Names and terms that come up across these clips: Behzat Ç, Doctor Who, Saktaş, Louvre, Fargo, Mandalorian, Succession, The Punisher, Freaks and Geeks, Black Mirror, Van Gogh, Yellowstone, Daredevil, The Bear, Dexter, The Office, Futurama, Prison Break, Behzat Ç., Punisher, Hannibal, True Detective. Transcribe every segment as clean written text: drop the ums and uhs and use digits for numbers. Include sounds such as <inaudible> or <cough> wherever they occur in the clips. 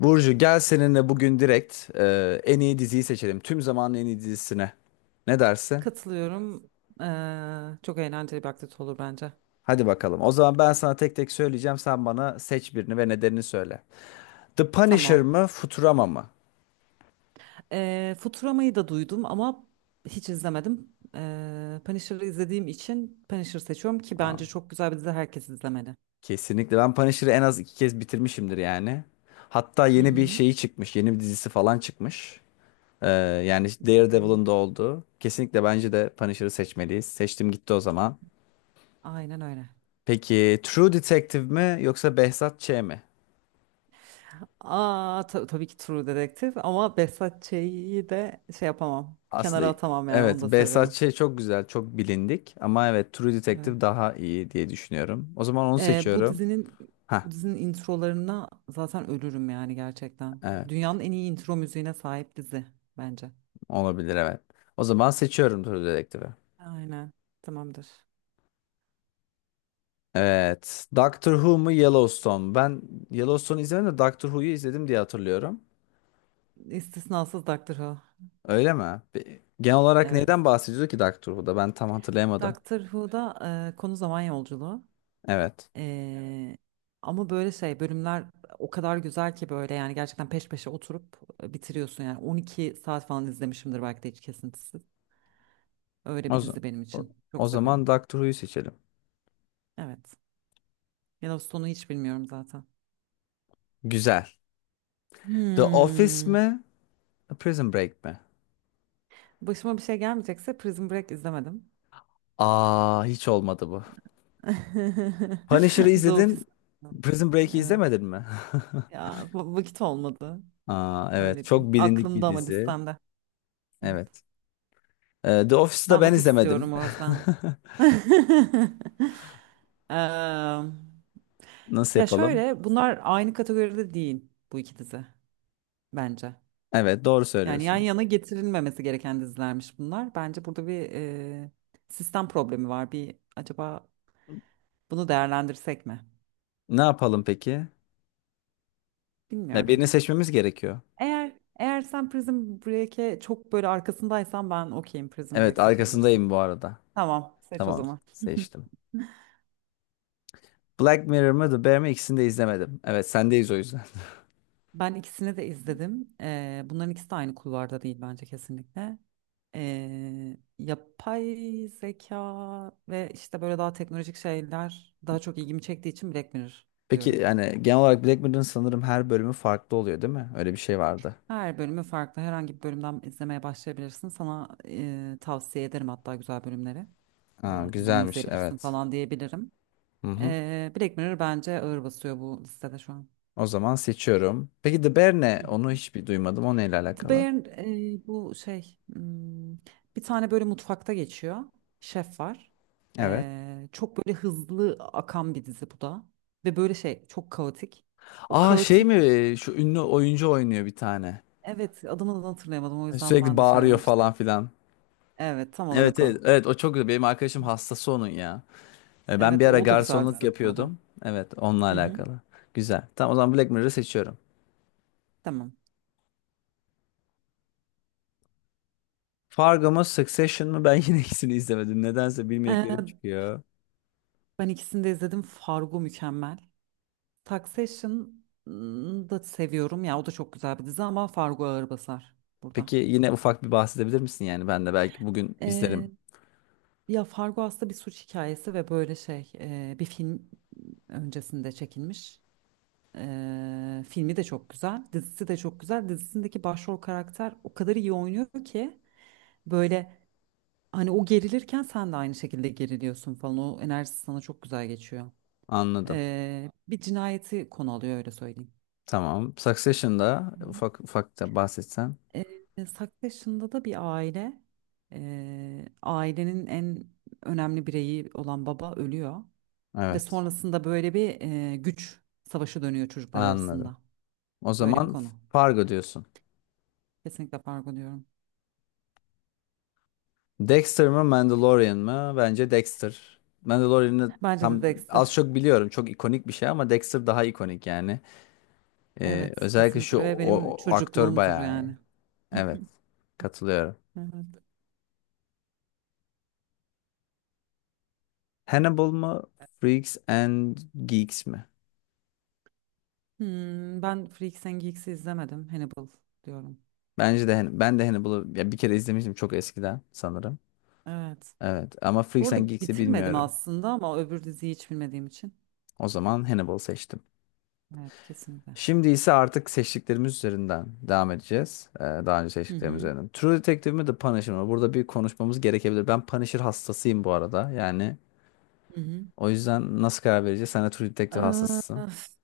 Burcu gel seninle bugün direkt en iyi diziyi seçelim. Tüm zamanın en iyi dizisine. Ne dersin? Katılıyorum. Çok eğlenceli bir aktivite olur bence. Hadi bakalım. O zaman ben sana tek tek söyleyeceğim. Sen bana seç birini ve nedenini söyle. The Punisher Tamam. mı, Futurama mı? Futurama'yı da duydum ama hiç izlemedim. Punisher'ı izlediğim için Punisher seçiyorum ki Aa, bence çok güzel bir dizi, herkes izlemeli. kesinlikle. Ben Punisher'ı en az iki kez bitirmişimdir yani. Hatta Hı yeni bir hı. şeyi çıkmış. Yeni bir dizisi falan çıkmış. Ee, Yani Hmm, Daredevil'ın da olduğu. Kesinlikle bence de Punisher'ı seçmeliyiz. Seçtim gitti o zaman. aynen öyle. Peki True Detective mi yoksa Behzat Ç. mi? Aa, tabii ki True Detective, ama Behzat Ç'yi de şey yapamam. Aslında Kenara atamam, yani evet, onu da Behzat seviyorum. Ç. çok güzel, çok bilindik ama evet, True Evet. Detective daha iyi diye düşünüyorum. O zaman onu Ee, bu seçiyorum. dizinin bu Ha, dizinin introlarına zaten ölürüm, yani gerçekten. evet, Dünyanın en iyi intro müziğine sahip dizi bence. olabilir evet. O zaman seçiyorum True Detective'i. Aynen. Tamamdır. Evet. Doctor Who mu Yellowstone mu? Ben Yellowstone'u izlemedim de Doctor Who'yu izledim diye hatırlıyorum. İstisnasız Doctor Who. Öyle mi? Genel olarak Evet. neyden bahsediyordu ki Doctor Who'da? Ben tam hatırlayamadım. Doctor Who'da konu zaman yolculuğu. Evet. Ee, Ama böyle şey bölümler o kadar güzel ki, böyle yani gerçekten peş peşe oturup bitiriyorsun, yani 12 saat falan izlemişimdir belki de, hiç kesintisiz. Öyle O, bir z- dizi benim o, için. Çok o severim. zaman Doctor Who'yu seçelim. Evet. Yellowstone'u hiç bilmiyorum zaten. Güzel. The Office Hmm. mi? Prison Break mi? Başıma bir şey gelmeyecekse, Prison Break izlemedim. Aa, hiç olmadı bu. <laughs> Punisher'ı The Office izledin, izlemedim. Prison Break'i Evet. izlemedin mi? Ya vakit olmadı. <laughs> Aa, evet, Öyle diyeyim. çok bilindik bir Aklımda ama dizi. listemde. Evet. Evet. The Office'ı da Ben ben ofis izlemedim. diyorum o yüzden. <laughs> Eee, <laughs> Nasıl Ya yapalım? şöyle, bunlar aynı kategoride değil bu iki dizi bence. Evet, doğru Yani yan söylüyorsun. yana getirilmemesi gereken dizilermiş bunlar. Bence burada bir sistem problemi var. Bir acaba bunu değerlendirsek mi? Ne yapalım peki? Ya Bilmiyorum. birini seçmemiz gerekiyor. Eğer sen Prison Break'e çok böyle arkasındaysan, ben okeyim, Prison Evet, Break seçebilirsin. arkasındayım bu arada. Tamam, seç o Tamam, zaman. seçtim. Black Mirror mı, The Bear mi? İkisini de izlemedim. Evet, sendeyiz o yüzden. Ben ikisini de izledim. Bunların ikisi de aynı kulvarda değil bence, kesinlikle. Yapay zeka ve işte böyle daha teknolojik şeyler daha çok ilgimi çektiği için Black Mirror <laughs> Peki diyorum. yani genel olarak Black Mirror'ın sanırım her bölümü farklı oluyor, değil mi? Öyle bir şey vardı. Her bölümü farklı. Herhangi bir bölümden izlemeye başlayabilirsin. Sana tavsiye ederim, hatta güzel bölümleri. Ee, Aa, Bunu güzelmiş, izleyebilirsin evet. falan diyebilirim. Hı hı. Black Mirror bence ağır basıyor bu listede şu an. O zaman seçiyorum. Peki The Bear Hı ne? Onu hı. hiç bir duymadım. O neyle The alakalı? Bear bu şey bir tane böyle mutfakta geçiyor. Şef var. Evet. Çok böyle hızlı akan bir dizi bu da. Ve böyle şey çok kaotik. O Aa, şey mi? kaotik, Şu ünlü oyuncu oynuyor bir tane. evet, adını da hatırlayamadım, o yüzden Sürekli ben de bağırıyor söylememiştim. falan filan. Evet, tam Evet, olarak evet. o. Evet o çok güzel. Benim arkadaşım hastası onun ya. E, ben bir Evet, ara o da güzel garsonluk dizi bu arada. yapıyordum. Evet onunla Hı hı, alakalı. Güzel. Tamam, o zaman Black Mirror'ı seçiyorum. tamam. Fargo mu Succession mı? Ben yine <laughs> ikisini izlemedim. Nedense Ee, bilmediklerim çıkıyor. Ben ikisini de izledim. Fargo mükemmel. Succession'ı da seviyorum ya, o da çok güzel bir dizi ama Fargo ağır basar burada. Peki yine ufak bir bahsedebilir misin yani? Ben de belki bugün Ee, izlerim. Ya Fargo aslında bir suç hikayesi ve böyle şey, bir film öncesinde çekilmiş. Filmi de çok güzel, dizisi de çok güzel. Dizisindeki başrol karakter o kadar iyi oynuyor ki, böyle hani o gerilirken sen de aynı şekilde geriliyorsun falan. O enerjisi sana çok güzel geçiyor. Anladım. Bir cinayeti konu alıyor, öyle söyleyeyim. Tamam. Succession'da Hı hı. ufak ufak da bahsetsen. Saktaş'ında da bir aile, ailenin en önemli bireyi olan baba ölüyor ve Evet. sonrasında böyle bir güç savaşı dönüyor çocuklar Anladım. arasında. O Böyle bir zaman konu. Fargo diyorsun. Kesinlikle fark diyorum. Dexter mı Mandalorian mı? Bence Dexter. Mandalorian'ı Bence de tam Dexter. az çok biliyorum. Çok ikonik bir şey ama Dexter daha ikonik yani. Evet, Özellikle kesinlikle şu ve benim o aktör çocukluğumdur bayağı iyi. yani. Evet. <laughs> Katılıyorum. Evet. Hannibal mı? Freaks and Geeks mi? Ben Freaks and Geeks'i izlemedim. Hannibal diyorum. Bence de ben de Hannibal'ı ya bir kere izlemiştim çok eskiden sanırım. Evet. Evet ama Bu Freaks arada and Geeks'i bitirmedim bilmiyorum. aslında, ama öbür diziyi hiç bilmediğim için. O zaman Hannibal seçtim. Evet, kesinlikle. Şimdi ise artık seçtiklerimiz üzerinden devam edeceğiz. Daha önce Hı seçtiklerimiz hı. üzerinden. True Detective mi The Punisher mı? Burada bir konuşmamız gerekebilir. Ben Punisher hastasıyım bu arada. Yani Hı hı. o yüzden nasıl karar vereceğiz? Sen de True Detective hastasısın. Öf,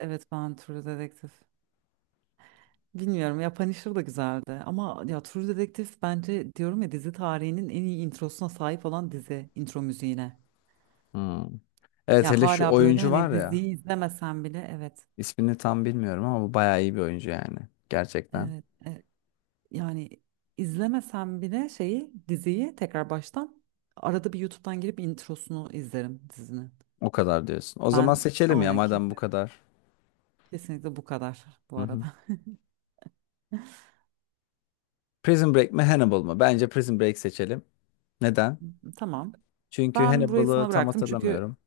evet, ben True Detective. Bilmiyorum ya, Punisher da güzeldi ama ya, True Detective bence diyorum ya, dizi tarihinin en iyi introsuna sahip olan dizi, intro müziğine. Hmm. Evet, Ya hele şu hala böyle oyuncu var hani, ya. diziyi izlemesen bile, evet, İsmini tam bilmiyorum ama bu bayağı iyi bir oyuncu yani. Gerçekten. evet, yani izlemesen bile şeyi diziyi tekrar baştan arada bir YouTube'dan girip introsunu izlerim dizinin. O kadar diyorsun. O zaman Ben seçelim ya aynen, madem bu kesin, kadar. kesinlikle bu kadar bu Hı hı. arada. Prison Break mi Hannibal mı? Bence Prison Break seçelim. Neden? <laughs> Tamam. Çünkü Ben burayı Hannibal'ı sana tam bıraktım çünkü hatırlamıyorum.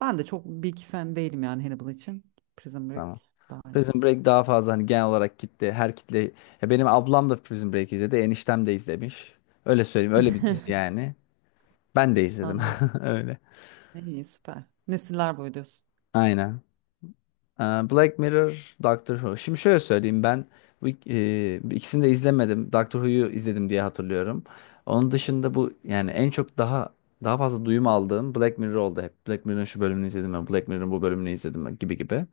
ben de çok big fan değilim yani Hannibal için. Prison Break Tamam. daha iyi. Prison Break daha fazla hani genel olarak kitle, her kitle, ya benim ablam da Prison Break izledi, eniştem de izlemiş, öyle söyleyeyim, öyle bir dizi <laughs> yani. Ben de izledim Anladım. <laughs> öyle, İyi, süper. Nesiller boyu diyorsun. aynen. Black Mirror, Doctor Who, şimdi şöyle söyleyeyim ben bu ik- ikisini de izlemedim, Doctor Who'yu izledim diye hatırlıyorum. Onun dışında bu yani en çok daha fazla duyum aldığım Black Mirror oldu. Hep Black Mirror'ın şu bölümünü izledim ben, Black Mirror'ın bu bölümünü izledim ben gibi gibi.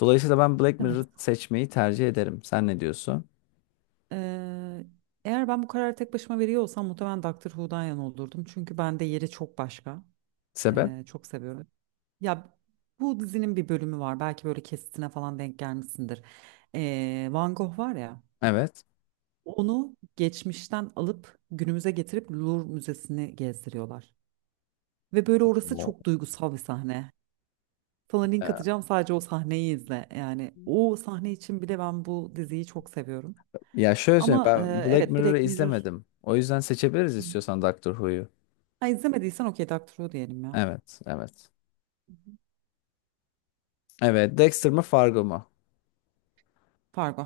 Dolayısıyla ben Black Mirror'ı Evet. seçmeyi tercih ederim, sen ne diyorsun Ee, Eğer ben bu kararı tek başıma veriyor olsam, muhtemelen Doctor Who'dan yana olurdum. Çünkü bende yeri çok başka. sebep? Çok seviyorum. Ya, bu dizinin bir bölümü var. Belki böyle kesitine falan denk gelmişsindir. Van Gogh var ya. Evet. Onu geçmişten alıp günümüze getirip Louvre Müzesi'ni gezdiriyorlar. Ve böyle orası Wow. çok duygusal bir sahne. Sana link Ya, atacağım, sadece o sahneyi izle. Yani o sahne için bile ben bu diziyi çok seviyorum. ya şöyle söyleyeyim, Ama ben Black evet, Mirror'ı Black Mirror, izlemedim. O yüzden seçebiliriz istiyorsan Doctor Who'yu. ha, izlemediysen okey, Doctor Who diyelim ya. Evet, evet. Hı hı. Evet, Dexter mı Fargo mu? Fargo.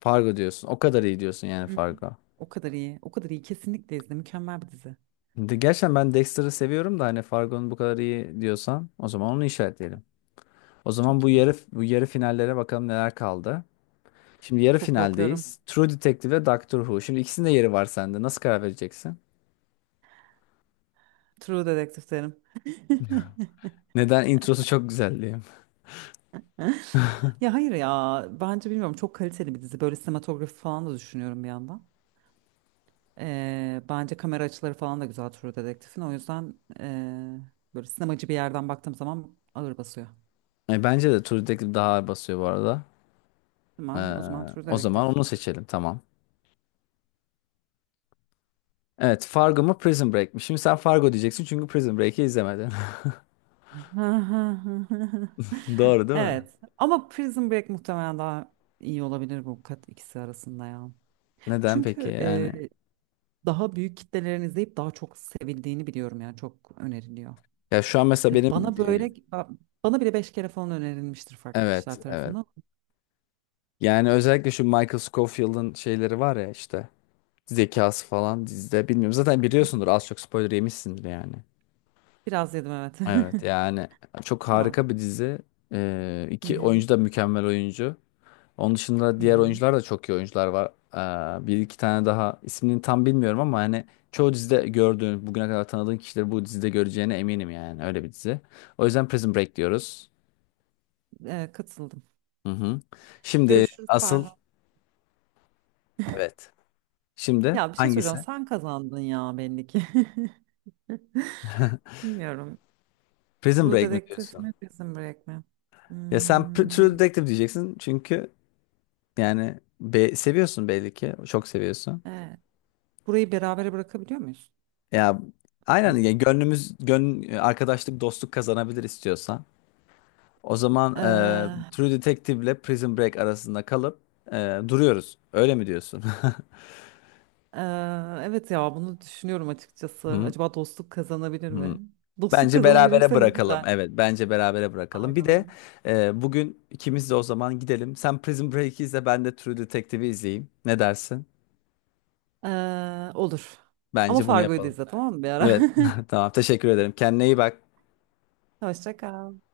Fargo diyorsun. O kadar iyi diyorsun yani Hı hı. Fargo. O kadar iyi. O kadar iyi. Kesinlikle izle. Mükemmel bir dizi. Gerçekten ben Dexter'ı seviyorum da hani Fargo'nun bu kadar iyi diyorsan o zaman onu işaretleyelim. O zaman Çok bu iyi. Yarı finallere bakalım, neler kaldı. Şimdi yarı Çok korkuyorum. finaldeyiz. True Detective ve Doctor Who. Şimdi ikisinin de yeri var sende. Nasıl karar vereceksin? True Detective derim. <laughs> Neden, introsu çok güzel diyeyim. Ya hayır ya. Bence bilmiyorum. Çok kaliteli bir dizi. Böyle sinematografi falan da düşünüyorum bir yandan. Bence kamera açıları falan da güzel True Detective'in. O yüzden böyle sinemacı bir yerden baktığım zaman ağır basıyor. E, bence de True Detective daha ağır basıyor bu arada. Ee, Tamam, o zaman True O zaman Detective. onu seçelim, tamam. Evet, Fargo mu Prison Break mi? Şimdi sen Fargo diyeceksin çünkü Prison Break'i izlemedin. <laughs> <laughs> Doğru değil mi? Evet, ama Prison Break muhtemelen daha iyi olabilir bu kat ikisi arasında ya. Neden peki Çünkü yani? daha büyük kitlelerin izleyip daha çok sevildiğini biliyorum, yani çok öneriliyor. Ya şu an mesela Hani benim bana böyle, bana bile beş kere falan önerilmiştir farklı evet, kişiler evet. tarafından. Yani özellikle şu Michael Scofield'ın şeyleri var ya işte, zekası falan dizide, bilmiyorum. Zaten Hı. biliyorsundur az çok, spoiler yemişsindir yani. Biraz yedim, evet. Evet yani çok <laughs> Tamam. harika bir dizi. Hı İki hı. oyuncu da mükemmel oyuncu. Onun dışında Hı diğer hı. oyuncular da çok iyi oyuncular var. Bir iki tane daha ismini tam bilmiyorum ama hani çoğu dizide gördüğün, bugüne kadar tanıdığın kişileri bu dizide göreceğine eminim yani. Öyle bir dizi. O yüzden Prison Break diyoruz. Katıldım. Hı hı. Şimdi Görüşürüz, asıl pardon. evet. Şimdi Ya, bir şey soracağım. hangisi? Sen kazandın ya, belli ki. <laughs> Bilmiyorum. Prison True Break mi Detective diyorsun? mi, Prison Break mi? Ya sen True Hmm, Detective diyeceksin çünkü yani seviyorsun belli ki. Çok seviyorsun. evet. Burayı berabere bırakabiliyor muyuz? Ya aynen Hayır. ya, gönlümüz arkadaşlık, dostluk kazanabilir istiyorsan. O zaman Ee, True Detective ile Prison Break arasında kalıp duruyoruz. Öyle mi diyorsun? <laughs> ee, evet ya, bunu düşünüyorum açıkçası. Hı, Acaba dostluk kazanabilir hı. mi? Dostluk Bence berabere kazanabilirse ne bırakalım. güzel. Evet, bence berabere bırakalım. Bir de Faydalarım. Bugün ikimiz de o zaman gidelim. Sen Prison Break'i izle, ben de True Detective'i izleyeyim. Ne dersin? Olur. Ama Bence bunu Fargo'yu da yapalım. izle tamam mı, bir ara? Evet, <laughs> tamam. Teşekkür ederim. Kendine iyi bak. <laughs> Hoşça kal.